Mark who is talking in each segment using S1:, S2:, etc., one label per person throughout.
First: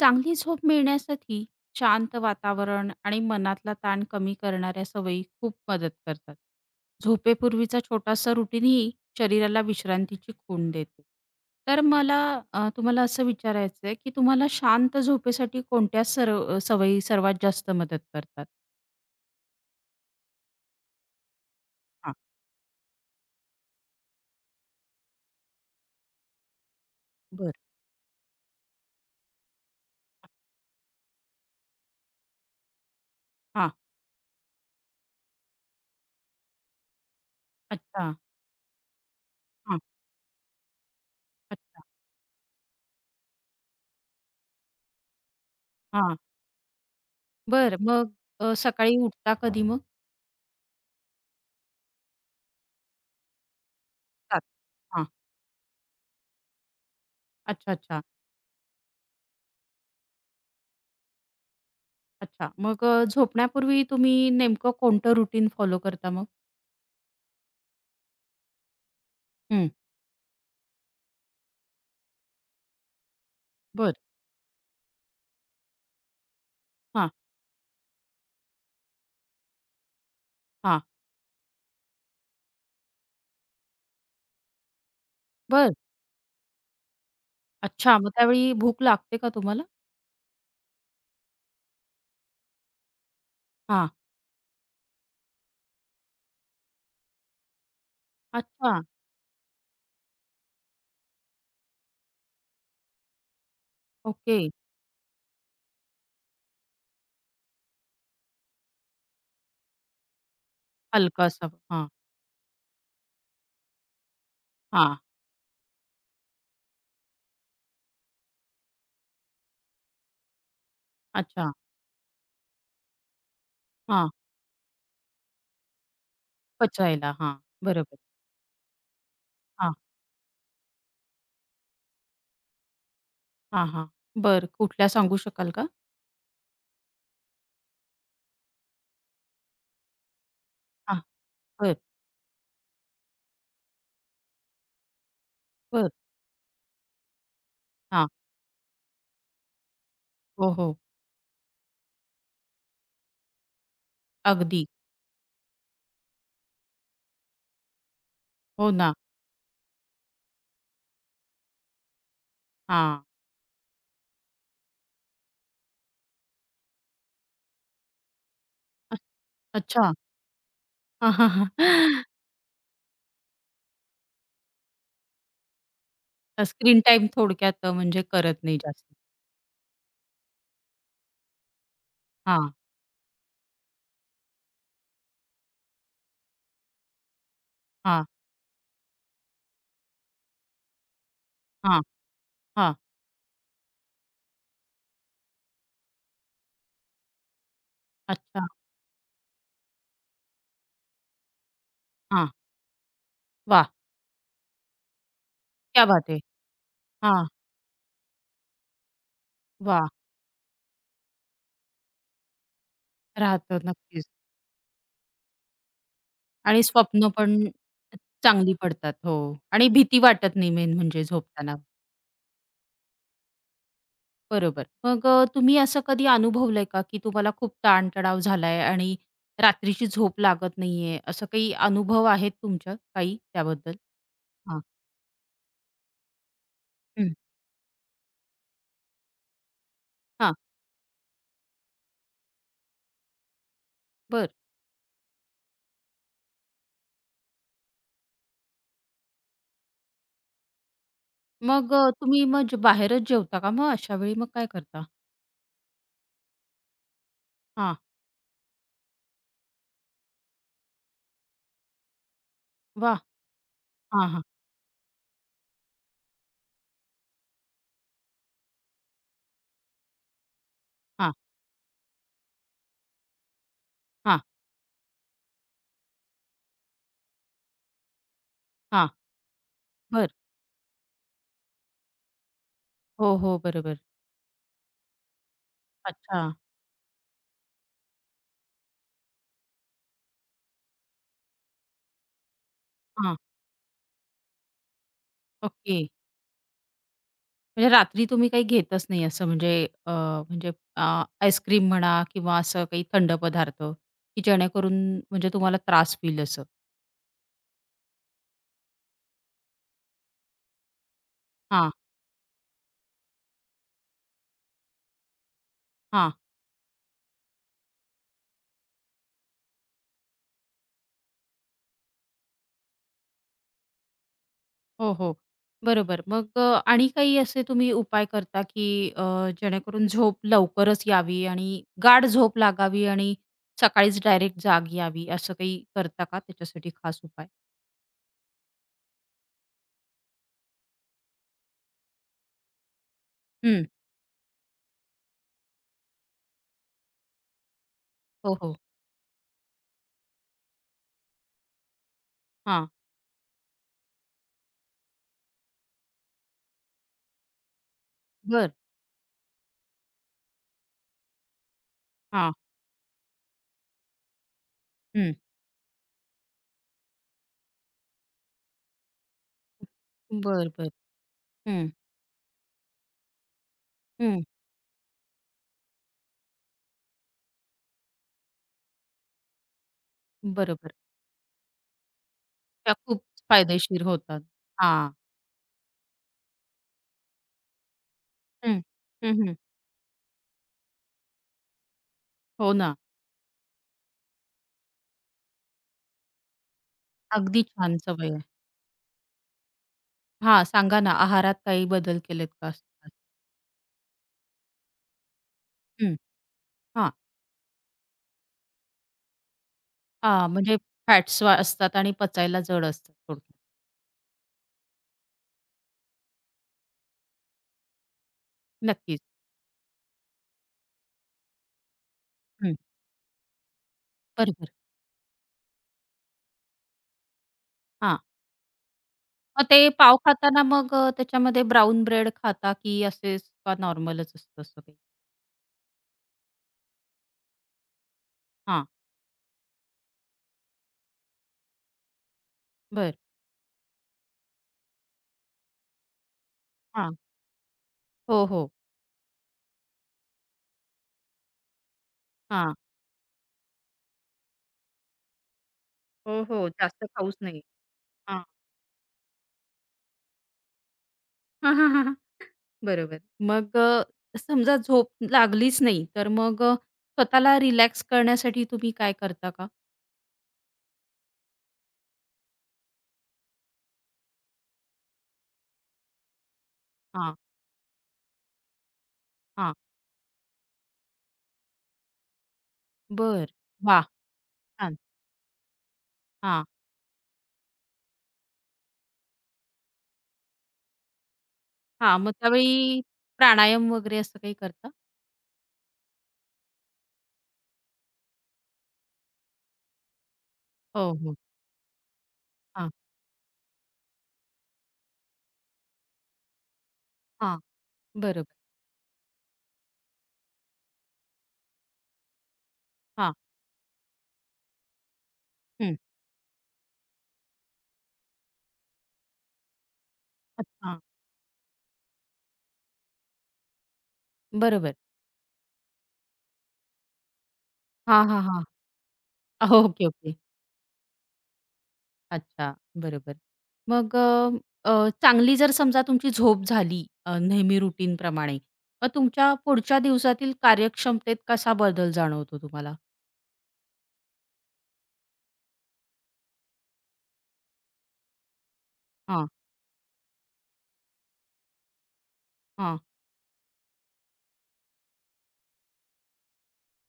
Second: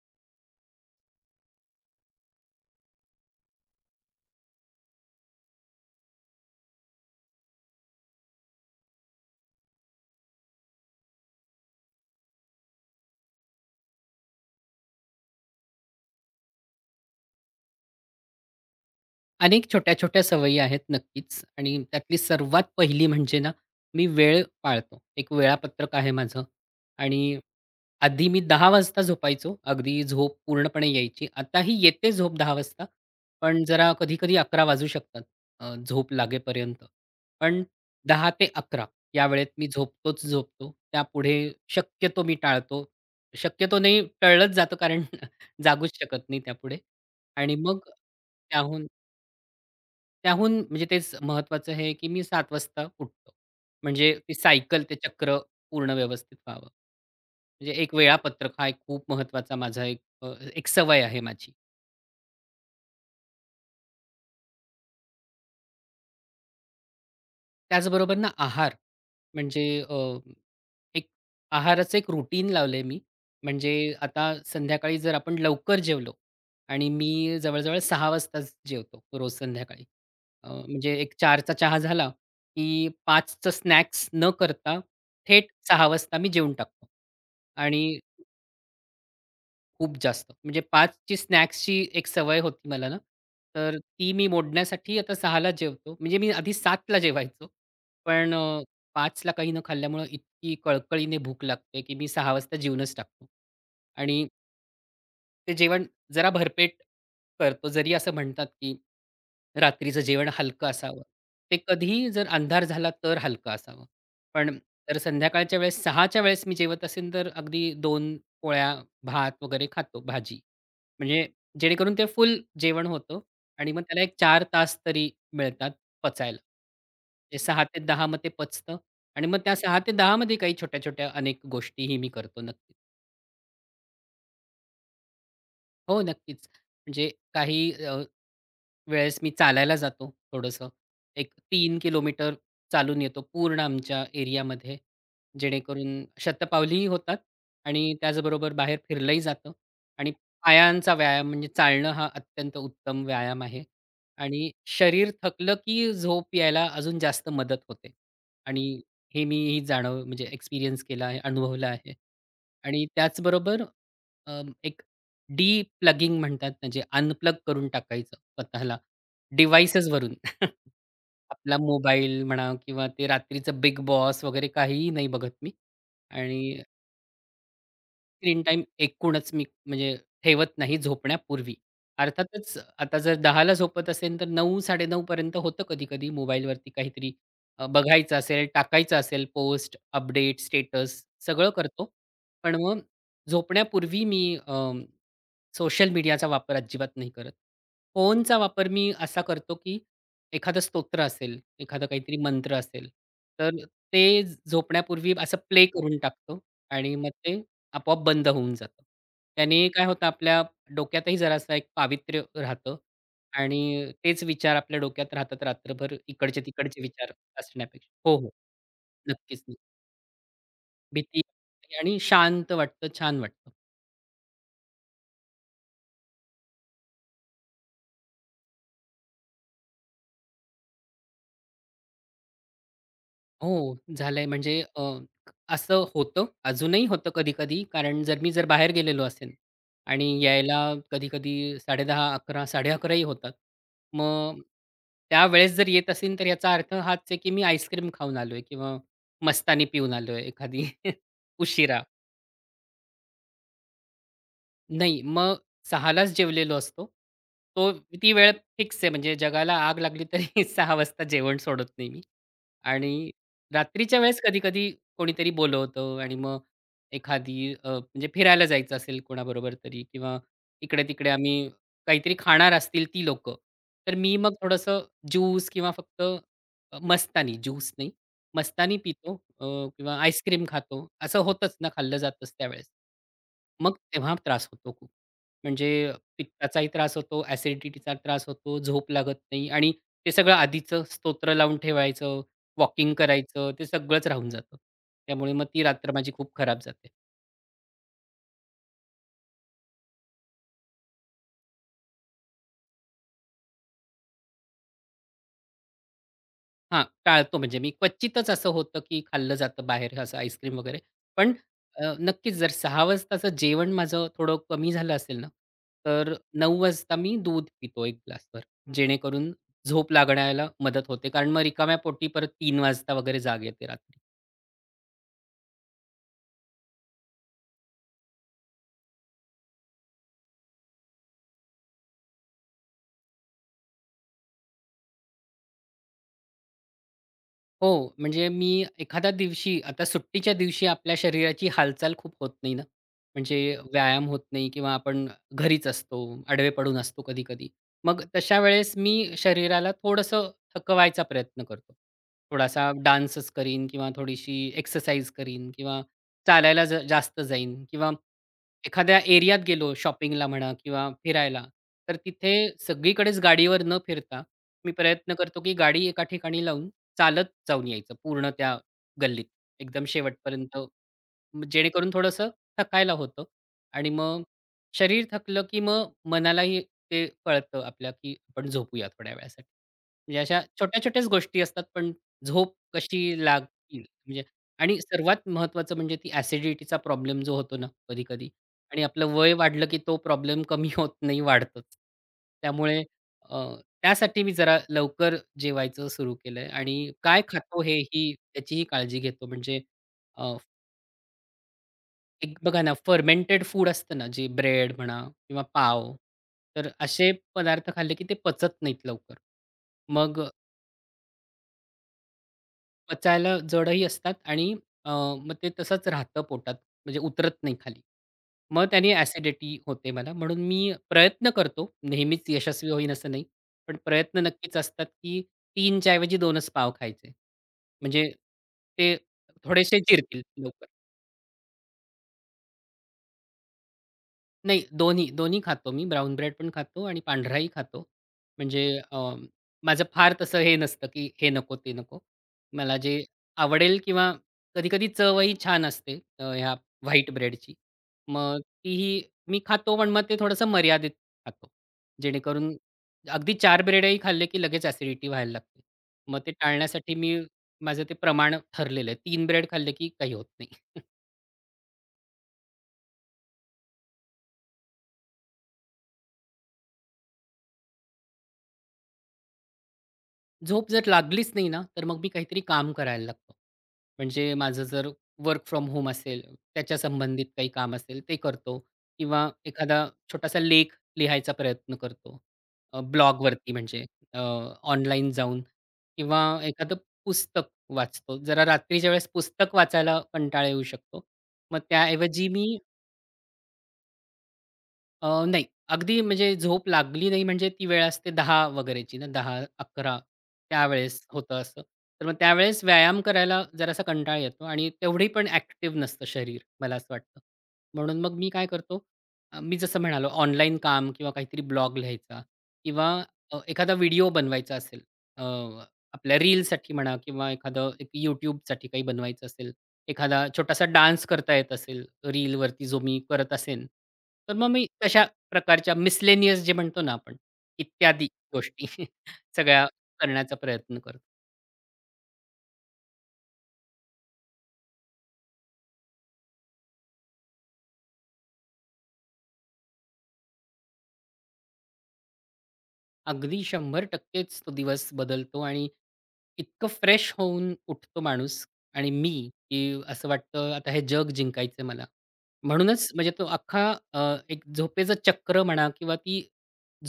S1: चांगली झोप मिळण्यासाठी शांत वातावरण आणि मनातला ताण कमी करणाऱ्या सवयी खूप मदत करतात. झोपेपूर्वीचा छोटासा रुटीनही शरीराला विश्रांतीची खूण देते. तर मला तुम्हाला असं विचारायचं आहे, की तुम्हाला शांत झोपेसाठी कोणत्या सर्व सवयी सर्वात जास्त मदत करतात?
S2: अनेक छोट्या-छोट्या सवयी आहेत नक्कीच आणि
S1: हां.
S2: त्यातली सर्वात पहिली म्हणजे ना, मी वेळ पाळतो. एक वेळापत्रक आहे माझं आणि
S1: बरं.
S2: आधी मी 10:00 वाजता झोपायचो. अगदी झोप पूर्णपणे यायची. आताही येते झोप 10:00 वाजता, पण
S1: हां.
S2: जरा कधी-कधी 11:00 वाजू शकतात झोप लागेपर्यंत. पण
S1: अच्छा.
S2: 10:00 ते 11:00 या वेळेत मी
S1: हां.
S2: झोपतोच झोपतो. त्यापुढे
S1: अच्छा.
S2: शक्यतो मी टाळतो. शक्यतो नाही, टळलंच जातं कारण जागूच
S1: हां.
S2: शकत नाही त्यापुढे आणि
S1: बरं
S2: मग
S1: मग
S2: त्याहून
S1: सकाळी उठता कधी मग?
S2: त्याहून म्हणजे तेच महत्त्वाचं हे, की मी 7:00 वाजता उठतो. म्हणजे ती
S1: 7.
S2: सायकल ते
S1: हां.
S2: चक्र पूर्ण व्यवस्थित व्हावं. म्हणजे
S1: अच्छा,
S2: एक
S1: अच्छा.
S2: वेळापत्रक हा एक खूप महत्वाचा माझा एक एक सवय आहे माझी.
S1: अच्छा. मग झोपण्यापूर्वी तुम्ही नेमकं कोणतं रुटीन फॉलो करता मग?
S2: त्याचबरोबर ना आहार म्हणजे
S1: हं.
S2: अ, एक आहाराचं एक रूटीन लावलंय मी. म्हणजे
S1: बर
S2: आता संध्याकाळी जर आपण लवकर जेवलो आणि
S1: हां,
S2: मी जवळ-जवळ सहा वाजताच जेवतो रोज संध्याकाळी.
S1: हां.
S2: म्हणजे एक 4चा चहा झाला, की 5चं स्नॅक्स न करता थेट
S1: बरं.
S2: 6 वाजता मी जेवून टाकतो.
S1: अच्छा.
S2: आणि
S1: मग त्यावेळी भूक लागते का तुम्हाला?
S2: खूप जास्त म्हणजे 5ची स्नॅक्सची एक सवय होती मला ना, तर
S1: हां.
S2: ती मी मोडण्यासाठी आता 6ला जेवतो. म्हणजे मी आधी 7ला जेवायचो. पण
S1: अच्छा.
S2: 5ला काही न खाल्ल्यामुळं इतकी कळकळीने भूक लागते, की मी 6 वाजता जेवूनच टाकतो. आणि
S1: ओके.
S2: ते जेवण जरा भरपेट करतो. जरी असं म्हणतात, की रात्रीचं जेवण हलकं असावं.
S1: हलकं
S2: ते
S1: असावं. हां,
S2: कधीही जर अंधार झाला तर हलकं असावं. पण
S1: हां.
S2: जर संध्याकाळच्या वेळेस 6 च्या वेळेस मी जेवत असेल, तर अगदी 2 पोळ्या, भात वगैरे खातो, भाजी. म्हणजे
S1: अच्छा.
S2: जेणेकरून ते फुल जेवण होतं आणि मग त्याला
S1: हां.
S2: एक 4 तास तरी मिळतात पचायला.
S1: पचायला. हां.
S2: ते 6 ते
S1: बरोबर.
S2: 10 मग ते पचतं आणि मग त्या
S1: हां,
S2: 6 ते 10 मध्ये काही छोट्या-छोट्या अनेक गोष्टीही मी करतो नक्कीच.
S1: हां, हां. बरं. कुठल्या सांगू शकाल का?
S2: हो, नक्कीच. म्हणजे काही वेळेस मी चालायला जातो थोडंसं.
S1: हां.
S2: एक
S1: बरं,
S2: तीन किलोमीटर चालून येतो पूर्ण आमच्या एरियामध्ये. जेणेकरून
S1: बरं.
S2: शतपावलीही होतात आणि
S1: हां.
S2: त्याचबरोबर बाहेर फिरलंही जातं आणि
S1: हो, हो.
S2: पायांचा व्यायाम म्हणजे चालणं हा अत्यंत उत्तम व्यायाम आहे आणि
S1: अगदी.
S2: शरीर थकलं की झोप यायला अजून जास्त मदत होते आणि
S1: हो ना.
S2: हे मीही जाणव म्हणजे एक्सपिरियन्स केला आहे, अनुभवलं आहे आणि
S1: हां.
S2: त्याचबरोबर एक डी-प्लगिंग म्हणतात ना, जे अनप्लग करून टाकायचं स्वतःला
S1: अ अच्छा.
S2: डिव्हाइसेसवरून. आपला मोबाईल म्हणा किंवा ते रात्रीचं बिग बॉस वगैरे काहीही नाही बघत मी आणि
S1: स्क्रीन टाईम थोडक्यात म्हणजे करत
S2: स्क्रीन
S1: नाही
S2: टाईम
S1: जास्त.
S2: एकूणच मी म्हणजे ठेवत नाही झोपण्यापूर्वी.
S1: हां,
S2: अर्थातच आता जर दहाला ला झोपत असेल, तर 9:00-9:30 पर्यंत होतं कधी-कधी मोबाईलवरती काहीतरी
S1: हां,
S2: बघायचं असेल, टाकायचं असेल पोस्ट, अपडेट, स्टेटस सगळं
S1: हां,
S2: करतो. पण
S1: हां.
S2: मग झोपण्यापूर्वी मी सोशल मीडियाचा वापर अजिबात नाही करत. फोनचा
S1: अच्छा.
S2: वापर मी असा करतो, की एखादं स्तोत्र असेल, एखादं काहीतरी
S1: हां,
S2: मंत्र असेल, तर
S1: वाह!
S2: ते झोपण्यापूर्वी असं प्ले
S1: क्या
S2: करून
S1: बात है!
S2: टाकतो आणि मग
S1: हां,
S2: ते आपोआप बंद होऊन जातं. त्याने काय
S1: वाह!
S2: होतं आपल्या डोक्यातही जरासा एक पावित्र्य राहतं
S1: राहतं
S2: आणि
S1: नक्कीच
S2: तेच विचार आपल्या डोक्यात राहतात रात्रभर
S1: आणि
S2: इकडचे-तिकडचे
S1: स्वप्न
S2: विचार
S1: पण
S2: असण्यापेक्षा. हो, हो.
S1: चांगली पडतात. हो
S2: नक्कीच, नक्कीच.
S1: आणि भीती वाटत नाही मेन म्हणजे
S2: भीती
S1: झोपताना.
S2: आणि शांत वाटतं, छान वाटतं.
S1: बरोबर. मग तुम्ही असं कधी अनुभवलंय का, की तुम्हाला खूप ताणतणाव झालाय आणि रात्रीची झोप लागत नाहीये, असं काही अनुभव आहेत तुमच्या काही त्याबद्दल?
S2: हो, झालंय म्हणजे
S1: हां,
S2: असं होतं, अजूनही होतं
S1: हं,
S2: कधी-कधी. कारण जर मी जर बाहेर गेलेलो असेन आणि
S1: हां,
S2: यायला कधी-कधी 10:30, 11, 11:30 ही होतात.
S1: बरं.
S2: मग त्यावेळेस जर येत असेल, तर याचा अर्थ हाच आहे, की मी आईस्क्रीम खाऊन आलोय किंवा मस्तानी पिऊन आलोय एखादी
S1: मग
S2: उशिरा.
S1: तुम्ही मग जे- बाहेरच जेवता का मग अशा वेळी मग काय करता?
S2: नाही, मग 6:00लाच जेवलेलो असतो. तो
S1: हां,
S2: ती वेळ फिक्स आहे म्हणजे जगाला आग लागली तरी 6:00 वाजता जेवण सोडत नाही मी.
S1: वाह!
S2: आणि रात्रीच्या
S1: हां,
S2: वेळेस
S1: हां,
S2: कधी-कधी कोणीतरी बोलवतं आणि मग एखादी म्हणजे फिरायला जायचं असेल कोणाबरोबर तरी किंवा इकडे-तिकडे
S1: हां,
S2: आम्ही काहीतरी खाणार असतील ती लोक तर मी
S1: हां,
S2: मग थोडंसं ज्यूस किंवा फक्त मस्तानी, ज्यूस नाही, मस्तानी
S1: हां,
S2: पितो अ, किंवा
S1: बरं.
S2: आईस्क्रीम खातो. असं होतंच ना, खाल्लं जातंच त्यावेळेस.
S1: हो, हो,
S2: मग
S1: बरोबर.
S2: तेव्हा त्रास होतो खूप. म्हणजे
S1: अच्छा.
S2: पित्ताचाही त्रास होतो, ॲसिडिटीचा त्रास होतो, झोप लागत नाही आणि ते सगळं आधीचं स्तोत्र लावून ठेवायचं, वॉकिंग
S1: हां,
S2: करायचं, ते सगळंच राहून जातं. त्यामुळे मग ती
S1: ओके.
S2: रात्र माझी खूप खराब जाते.
S1: म्हणजे रात्री तुम्ही काही घेतच नाही असं म्हणजे अ, म्हणजे अ, आईस्क्रीम म्हणा किंवा असं काही थंड पदार्थ, की जेणेकरून म्हणजे तुम्हाला त्रास होईल असं?
S2: हां, टाळतो म्हणजे मी क्वचितच असं होतं, की खाल्लं जातं बाहेर असं आईस्क्रीम वगैरे. पण
S1: हां,
S2: नक्कीच जर 6 वाजताचं जेवण माझं थोडं कमी झालं असेल ना, तर
S1: हां.
S2: 9 वाजता मी दूध पितो 1 ग्लासभर. जेणेकरून झोप लागण्याला मदत होते. कारण मग रिकाम्या पोटी परत तीन वाजता वगैरे जाग येते रात्री.
S1: हो, हो. बरोबर. मग आणि काही असे तुम्ही उपाय करता, की अ, जेणेकरून झोप लवकरच यावी आणि गाढ झोप लागावी आणि सकाळीच डायरेक्ट जाग यावी, असं काही करता का त्याच्यासाठी खास उपाय?
S2: हो, म्हणजे मी एखाद्या दिवशी आता सुट्टीच्या दिवशी आपल्या शरीराची हालचाल खूप होत नाही ना, म्हणजे
S1: हं.
S2: व्यायाम होत नाही किंवा आपण घरीच असतो, आडवे पडून असतो कधी-कधी. मग
S1: हो,
S2: तशा
S1: हो.
S2: वेळेस मी शरीराला थोडंसं थकवायचा प्रयत्न करतो.
S1: हां.
S2: थोडासा डान्सच करीन किंवा थोडीशी एक्सरसाइज करीन किंवा चालायला जास्त जाईन किंवा
S1: बरं.
S2: एखाद्या एरियात गेलो शॉपिंगला म्हणा किंवा फिरायला, तर तिथे
S1: हां.
S2: सगळीकडेच गाडीवर न फिरता मी
S1: हं.
S2: प्रयत्न करतो, की गाडी एका ठिकाणी लावून चालत जाऊन यायचं पूर्ण त्या गल्लीत. एकदम
S1: बरं,
S2: शेवटपर्यंत
S1: बरं. हं,
S2: जेणेकरून थोडंसं थकायला होतं आणि मग
S1: हं.
S2: शरीर थकलं, की मग मनालाही ते कळतं आपल्या, की आपण झोपूया थोड्या वेळासाठी. म्हणजे अशा
S1: बरोबर.
S2: छोट्या-छोट्याच गोष्टी असतात, पण झोप
S1: त्या खूप
S2: कशी लागतील
S1: फायदेशीर होतात.
S2: म्हणजे आणि
S1: हां.
S2: सर्वात महत्त्वाचं म्हणजे ती ॲसिडिटीचा प्रॉब्लेम जो होतो ना कधी-कधी
S1: हं.
S2: आणि आपलं
S1: हं,
S2: वय
S1: हं.
S2: वाढलं, की तो प्रॉब्लेम कमी होत नाही वाढतोच.
S1: हो ना.
S2: त्यामुळे अ, त्यासाठी मी जरा लवकर जेवायचं सुरू केलंय आणि काय
S1: अगदी
S2: खातो
S1: छान
S2: हे
S1: सवय
S2: ही
S1: आहे.
S2: त्याचीही काळजी घेतो. म्हणजे अ,
S1: हां, सांगा ना आहारात काही बदल केलेत
S2: एक
S1: का?
S2: बघा ना,
S1: असतात?
S2: फर्मेंटेड फूड असतं ना, जे ब्रेड म्हणा किंवा पाव,
S1: हं.
S2: तर
S1: हां,
S2: असे पदार्थ खाल्ले की ते पचत नाहीत लवकर. मग
S1: म्हणजे फॅट्स असतात आणि पचायला जड असतात थोडक्यात.
S2: पचायला जडही असतात आणि मग ते तसंच राहतं पोटात, म्हणजे उतरत नाही खाली. मग त्याने
S1: नक्कीच.
S2: ॲसिडिटी होते मला. म्हणून मी प्रयत्न करतो, नेहमीच
S1: हं.
S2: यशस्वी होईन असं नाही. पण प्रयत्न
S1: बरोबर.
S2: नक्कीच असतात, की 3 च्या ऐवजी 2च पाव खायचे.
S1: हां,
S2: म्हणजे ते
S1: मग ते
S2: थोडेसे
S1: पाव
S2: जिरतील
S1: खाताना
S2: लवकर.
S1: मग त्याच्यामध्ये ब्राउन ब्रेड खाता की असेच का नॉर्मलच असतं असं
S2: नाही
S1: काही?
S2: दोन्ही खातो मी. ब्राउन ब्रेड पण खातो आणि पांढराही खातो. म्हणजे
S1: हां,
S2: अ, माझं फार तसं हे नसतं, की हे नको, ते नको. मला
S1: बरं.
S2: जे आवडेल किंवा कधी-कधी चवही छान असते ह्या
S1: हां.
S2: व्हाईट ब्रेडची.
S1: हो,
S2: मग
S1: हो.
S2: तीही मी खातो, पण मग ते थोडंसं मर्यादित खातो.
S1: हां.
S2: जेणेकरून अगदी 4 ब्रेडही खाल्ले, की लगेच ॲसिडिटी व्हायला लागते. मग
S1: हो,
S2: ते
S1: हो. जास्त
S2: टाळण्यासाठी मी
S1: खाऊच नाही.
S2: माझं ते
S1: हां.
S2: प्रमाण ठरलेलं आहे. 3 ब्रेड खाल्ले, की काही होत नाही.
S1: बरोबर. मग समजा झोप लागलीच नाही, तर मग स्वतःला रिलॅक्स करण्यासाठी तुम्ही काय करता का?
S2: झोप जर लागलीच नाही ना, तर मग मी काहीतरी काम करायला लागतो. म्हणजे माझं जर वर्क फ्रॉम होम असेल, त्याच्या
S1: हां,
S2: संबंधित काही काम असेल ते करतो किंवा
S1: हां.
S2: एखादा छोटासा लेख लिहायचा प्रयत्न करतो.
S1: बरं.
S2: ब्लॉगवरती
S1: वाह!
S2: म्हणजे अ,
S1: छान.
S2: ऑनलाईन जाऊन किंवा
S1: हां,
S2: एखादं पुस्तक वाचतो. जरा रात्रीच्या वेळेस पुस्तक वाचायला कंटाळा येऊ शकतो. मग
S1: हां. मग
S2: त्याऐवजी मी
S1: त्यावेळी प्राणायाम वगैरे असं काही करता?
S2: नाही. अगदी म्हणजे झोप लागली नाही म्हणजे ती वेळ असते 10 वगैरेची ना 10-11
S1: हो,
S2: त्यावेळेस
S1: हो.
S2: होतं असं. तर मग त्यावेळेस
S1: हां,
S2: व्यायाम करायला जरासा कंटाळा येतो आणि तेवढी पण ॲक्टिव्ह नसतं शरीर, मला असं वाटतं.
S1: हां.
S2: म्हणून मग मी
S1: बरोबर.
S2: काय करतो, मी जसं म्हणालो ऑनलाईन काम किंवा काहीतरी ब्लॉग लिहायचा किंवा
S1: हां.
S2: एखादा व्हिडिओ बनवायचा असेल, अ,
S1: हं.
S2: आपल्या रीलसाठी म्हणा किंवा एखादं एक YouTubeसाठी काही बनवायचं असेल, एखादा छोटासा
S1: अच्छा.
S2: डान्स करता येत असेल रीलवरती जो मी करत असेन, तर मग मी
S1: बरोबर.
S2: तशा प्रकारच्या मिसलेनियस जे म्हणतो ना आपण,
S1: हां,
S2: इत्यादी
S1: हां, हां.
S2: गोष्टी
S1: हो,
S2: सगळ्या
S1: ओके, ओके.
S2: करण्याचा प्रयत्न करतो.
S1: अच्छा, बरोबर. मग अ, अ, चांगली जर समजा तुमची झोप झाली नेहमी रुटीनप्रमाणे, मग तुमच्या पुढच्या दिवसातील कार्यक्षमतेत कसा बदल जाणवतो तुम्हाला?
S2: अगदी 100% च तो दिवस बदलतो आणि इतकं फ्रेश होऊन उठतो माणूस आणि मी,
S1: हां,
S2: की असं वाटतं आता हे जग जिंकायचंय मला.
S1: हां,
S2: म्हणूनच म्हणजे तो अख्खा अ, एक झोपेचं चक्र म्हणा किंवा ती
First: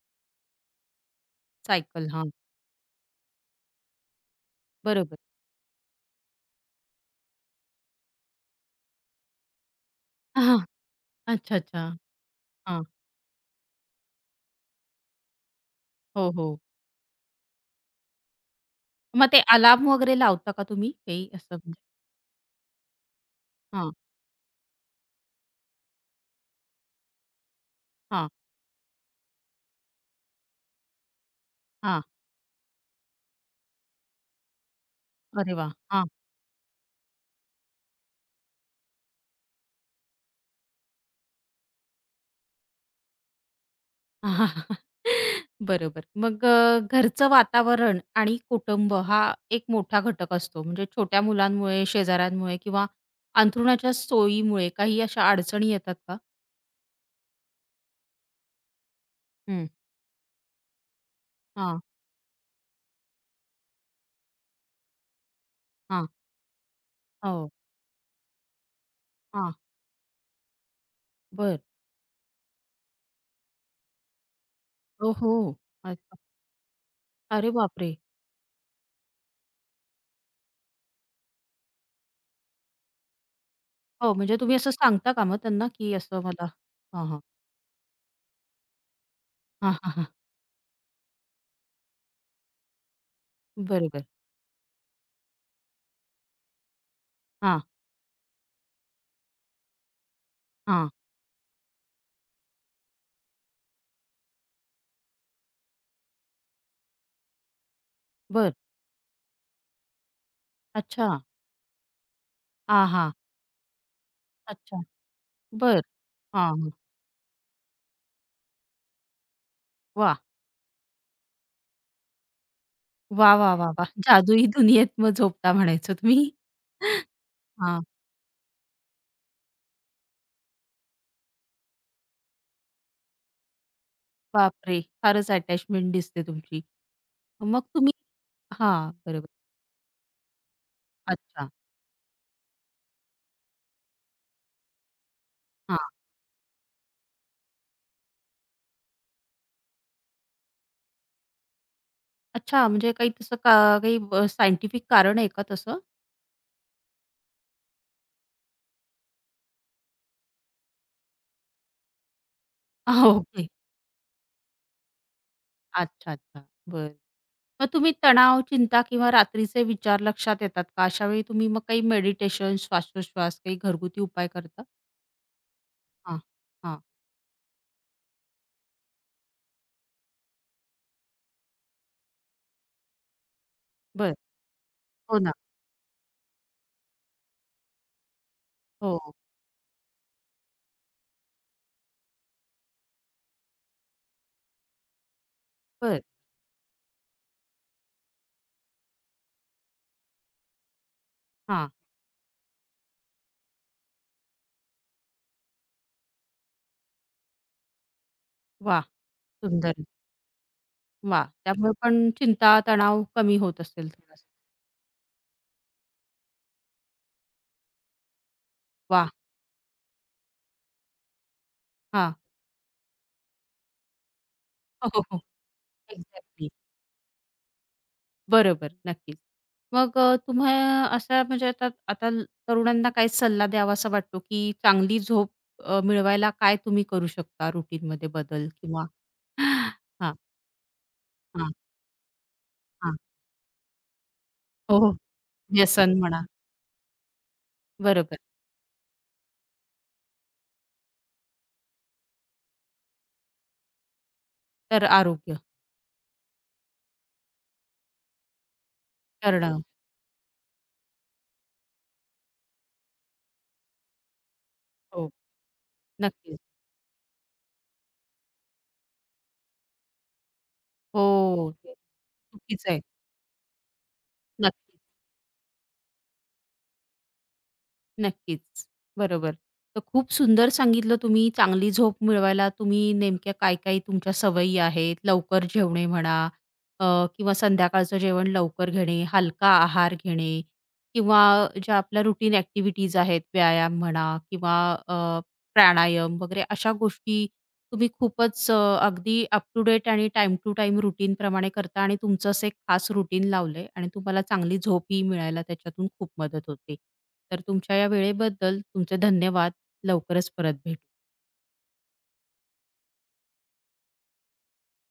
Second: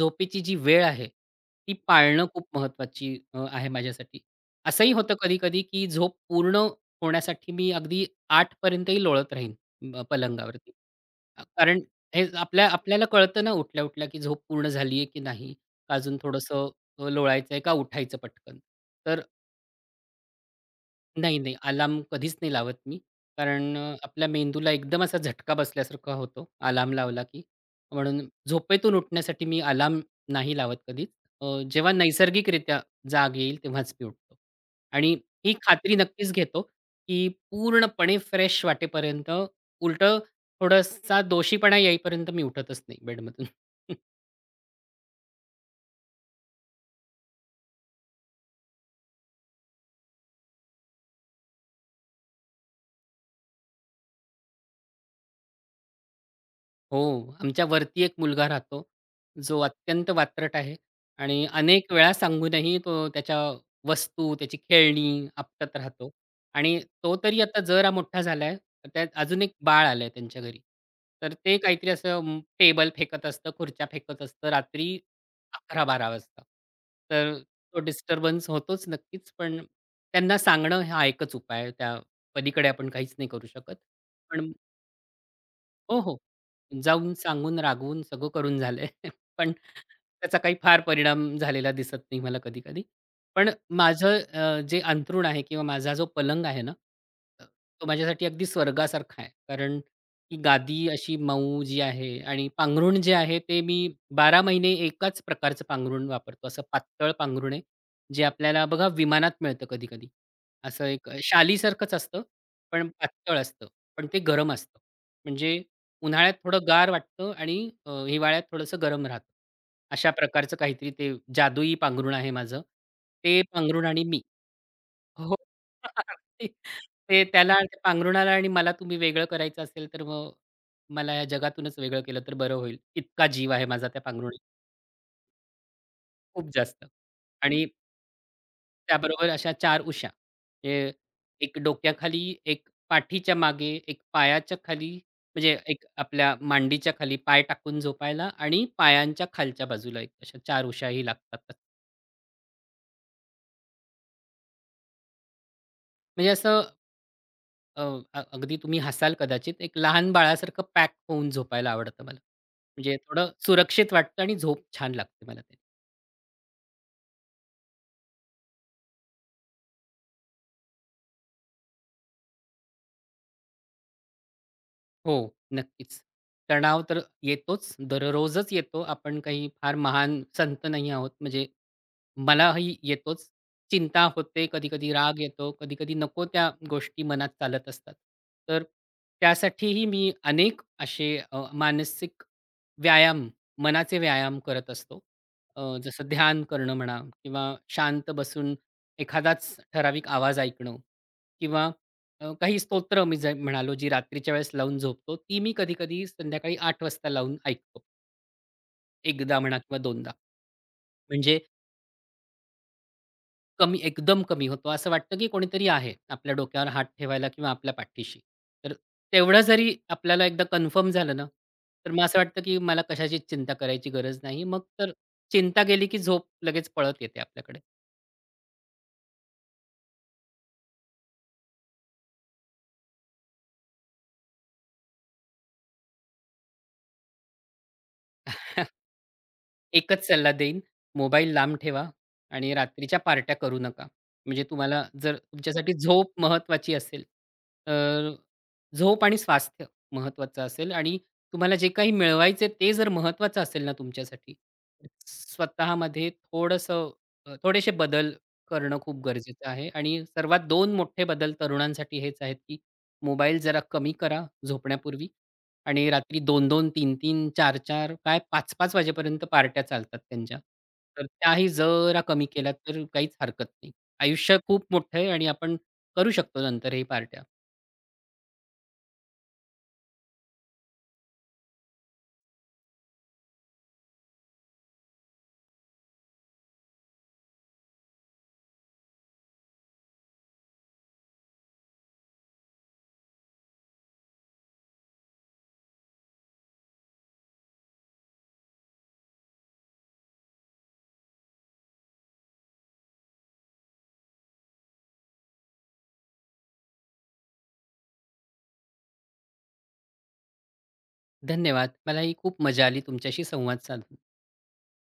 S2: झोपेची जी वेळ आहे, ती
S1: सायकल.
S2: पाळणं
S1: हां,
S2: खूप महत्वाची आहे माझ्यासाठी. असंही होतं
S1: बरोबर.
S2: कधी-कधी, की झोप पूर्ण होण्यासाठी मी अगदी 8 पर्यंतही लोळत राहीन
S1: हां,
S2: पलंगावरती.
S1: अच्छा,
S2: कारण
S1: अच्छा.
S2: हे आपल्या
S1: हां,
S2: आपल्याला कळतं ना उठल्या-उठल्या, की झोप पूर्ण झाली की नाही. अजून
S1: हो, हो.
S2: थोडंसं लोळायचं आहे का उठायचं पटकन. तर
S1: मग ते अलार्म वगैरे लावता का तुम्ही? काही
S2: नाही
S1: असं म्हणजे
S2: अलार्म कधीच नाही लावत मी. कारण
S1: हां,
S2: आपल्या मेंदूला एकदम असा झटका बसल्यासारखा होतो अलार्म लावला की. म्हणून
S1: हां,
S2: झोपेतून उठण्यासाठी मी अलार्म नाही लावत कधीच. अ, जेव्हा
S1: हां.
S2: नैसर्गिकरित्या जाग येईल तेव्हाच मी उठतो. आणि ही
S1: अरे वाह!
S2: खात्री नक्कीच घेतो, की पूर्णपणे फ्रेश वाटेपर्यंत उलटं थोडासा दोषीपणा येईपर्यंत मी उठतच नाही बेडमधून.
S1: आहाहा. बरोबर. मग घरचं वातावरण आणि कुटुंब हा एक मोठा घटक असतो. म्हणजे छोट्या मुलांमुळे, शेजाऱ्यांमुळे किंवा अंथरुणाच्या सोयीमुळे काही अशा अडचणी येतात का?
S2: हो. आमच्या वरती एक मुलगा राहतो, जो
S1: हं.
S2: अत्यंत वात्रट आहे आणि
S1: हां,
S2: अनेक वेळा सांगूनही तो त्याच्या वस्तू, त्याची खेळणी आपटत
S1: हां.
S2: राहतो आणि तो तरी
S1: हो.
S2: आता जरा मोठा झालाय. तर त्यात अजून एक
S1: हां.
S2: बाळ आलंय त्यांच्या घरी. तर ते
S1: बरं.
S2: काहीतरी असं टेबल फेकत असतं, खुर्च्या फेकत असतं रात्री
S1: ओ हो.
S2: 11-12
S1: अच्छा.
S2: वाजता. तर
S1: अरे
S2: तो
S1: बापरे!
S2: डिस्टर्बन्स होतोच नक्कीच, पण त्यांना सांगणं हा एकच उपाय आहे. त्या पलीकडे आपण काहीच नाही करू शकत.
S1: हो, म्हणजे
S2: पण
S1: तुम्ही असं सांगता का मग त्यांना, की
S2: हो, हो.
S1: असं मला हां,
S2: जाऊन
S1: हां.
S2: सांगून, रागवून सगळं करून झालंय. पण
S1: हां, हां, हां.
S2: त्याचा काही फार परिणाम झालेला दिसत नाही मला कधी-कधी. पण
S1: बरोबर.
S2: माझं जे अंथरूण आहे किंवा माझा जो पलंग आहे ना,
S1: हां,
S2: तो माझ्यासाठी अगदी स्वर्गासारखा आहे. कारण ती गादी
S1: हां.
S2: अशी मऊ जी आहे आणि पांघरूण जे आहे ते मी 12 महिने एकाच प्रकारचं पांघरूण वापरतो. असं पातळ पांघरूण आहे, जे
S1: बरं.
S2: आपल्याला बघा विमानात मिळतं कधी-कधी. असं एक
S1: अच्छा.
S2: शालीसारखंच असतं, पण
S1: हां, हां.
S2: पातळ असतं. पण ते गरम असतं.
S1: अच्छा.
S2: म्हणजे
S1: बरं.
S2: उन्हाळ्यात
S1: हां,
S2: थोडं
S1: हां.
S2: गार वाटतं आणि हिवाळ्यात थोडंसं गरम राहतं. अशा
S1: वाह!
S2: प्रकारचं काहीतरी ते जादुई पांघरुण आहे माझं.
S1: वा
S2: ते
S1: वा वा
S2: पांघरुण
S1: वाह!
S2: आणि मी.
S1: जादुई दुनियेत मग
S2: हो.
S1: झोपता म्हणायचं तुम्ही.
S2: ते त्याला ते
S1: हां,
S2: पांघरुणाला आणि मला तुम्ही वेगळं करायचं असेल, तर मग मला या जगातूनच वेगळं केलं तर बरं होईल. इतका जीव आहे माझा त्या पांघरुणात
S1: बापरे! फारच अटॅचमेंट दिसते
S2: खूप
S1: तुमची.
S2: जास्त
S1: मग
S2: आणि
S1: तुम्ही हां, बरोबर.
S2: त्याबरोबर अशा 4 उश्या. म्हणजे
S1: अच्छा.
S2: एक डोक्याखाली, एक पाठीच्या मागे, एक पायाच्या खाली, म्हणजे एक
S1: हां.
S2: आपल्या मांडीच्या खाली पाय टाकून झोपायला आणि पायांच्या खालच्या बाजूला एक अशा 4 उशाही लागतात.
S1: अच्छा म्हणजे काही तसं का काही सायंटिफिक कारण आहे का तसं?
S2: म्हणजे असं अ, अ, अगदी तुम्ही हसाल कदाचित. एक लहान बाळासारखं पॅक होऊन झोपायला आवडतं मला. म्हणजे
S1: हां,
S2: थोडं
S1: ओके.
S2: सुरक्षित वाटतं आणि झोप छान लागते मला त्यानी.
S1: अच्छा, अच्छा. बरं. मग तुम्ही तणाव, चिंता किंवा रात्रीचे विचार लक्षात येतात का? अशा वेळी तुम्ही मग काही मेडिटेशन, श्वासोश्वास काही घरगुती उपाय करता?
S2: हो, नक्कीच.
S1: हां, हां.
S2: तणाव तर येतोच, दररोजच येतो. आपण काही फार महान संत नाही आहोत. म्हणजे मलाही येतोच. चिंता
S1: बरं.
S2: होते, कधी-कधी
S1: हो
S2: राग
S1: ना.
S2: येतो, कधी-कधी नको त्या गोष्टी मनात चालत असतात. तर
S1: हो,
S2: त्यासाठीही मी अनेक असे मानसिक व्यायाम, मनाचे व्यायाम करत असतो.
S1: बरं.
S2: जसं ध्यान करणं म्हणा किंवा शांत बसून एखादाच ठराविक आवाज ऐकणं किंवा
S1: हां.
S2: काही स्तोत्र मी जे म्हणालो, जी रात्रीच्या वेळेस लावून झोपतो, ती मी कधी-कधी संध्याकाळी 8:00 वाजता लावून ऐकतो.
S1: वाह!
S2: एकदा म्हणा
S1: सुंदर.
S2: किंवा दोनदा.
S1: वाह!
S2: म्हणजे
S1: त्यामुळे पण चिंता, तणाव कमी होत
S2: कमी
S1: असेल
S2: एकदम
S1: थोडासा.
S2: कमी होतो. असं वाटतं की कोणीतरी आहे आपल्या डोक्यावर हात ठेवायला किंवा आपल्या पाठीशी. तर
S1: वा,
S2: तेवढं जरी आपल्याला एकदा कन्फर्म झालं ना, तर मग
S1: हां.
S2: असं वाटतं की मला कशाचीच चिंता करायची गरज नाही. मग
S1: हो,
S2: तर
S1: हो, हो.
S2: चिंता गेली की झोप
S1: एक्झॅक्टली.
S2: लगेच पळत येते आपल्याकडे.
S1: बरोबर. नक्कीच. मग अ, तुम्हा असा म्हणजे आता आता ल- तरुणांना काय सल्ला द्यावासा वाटतो, की चांगली झोप मिळवायला काय तुम्ही करू शकता रुटीनमध्ये बदल किंवा
S2: एकच
S1: हां,
S2: सल्ला देईन, मोबाईल
S1: हां,
S2: लांब ठेवा आणि
S1: हां.
S2: रात्रीच्या पार्ट्या करू नका. म्हणजे
S1: हो,
S2: तुम्हाला
S1: हो.
S2: जर तुमच्यासाठी
S1: व्यसन
S2: झोप
S1: म्हणा.
S2: महत्त्वाची असेल, तर
S1: बरोबर.
S2: झोप आणि स्वास्थ्य महत्त्वाचं असेल आणि तुम्हाला जे काही मिळवायचे ते जर महत्त्वाचं असेल ना तुमच्यासाठी,
S1: तर
S2: तर
S1: आरोग्य,
S2: स्वतःमध्ये थोडंसं थोडेसे बदल करणं खूप गरजेचं
S1: करणं.
S2: आहे आणि सर्वात 2 मोठे बदल तरुणांसाठी हेच आहेत, की मोबाईल जरा कमी करा झोपण्यापूर्वी
S1: हो.
S2: आणि रात्री
S1: नक्कीच.
S2: दोन-दोन, तीन-तीन, चार-चार, काय पाच 5 वाजेपर्यंत पार्ट्या चालतात त्यांच्या. तर त्याही
S1: हो. ते
S2: जरा कमी केल्या
S1: चुकीचं आहे.
S2: तर काहीच हरकत नाही. आयुष्य खूप
S1: नक्कीच.
S2: मोठं आहे आणि आपण करू शकतो नंतर हे पार्ट्या.
S1: नक्कीच. बरोबर. तर खूप सुंदर सांगितलं तुम्ही. चांगली झोप मिळवायला तुम्ही नेमक्या काय-काय तुमच्या सवयी आहेत. लवकर जेवणे म्हणा अ, किंवा संध्याकाळचं जेवण लवकर घेणे, हलका आहार घेणे किंवा ज्या आपल्या रुटीन ॲक्टिव्हिटीज आहेत, व्यायाम म्हणा किंवा प्राणायाम वगैरे अशा गोष्टी तुम्ही खूपच अगदी अप टू डेट आणि टाइम टू टाईम रुटीनप्रमाणे करता आणि तुमचं असं एक खास रुटीन लावलंय आणि तुम्हाला चांगली झोपही मिळायला त्याच्यातून खूप मदत होते. तर तुमच्या या वेळेबद्दल तुमचे धन्यवाद. लवकरच परत भेटू.
S2: धन्यवाद. मलाही खूप मजा आली तुमच्याशी संवाद साधून.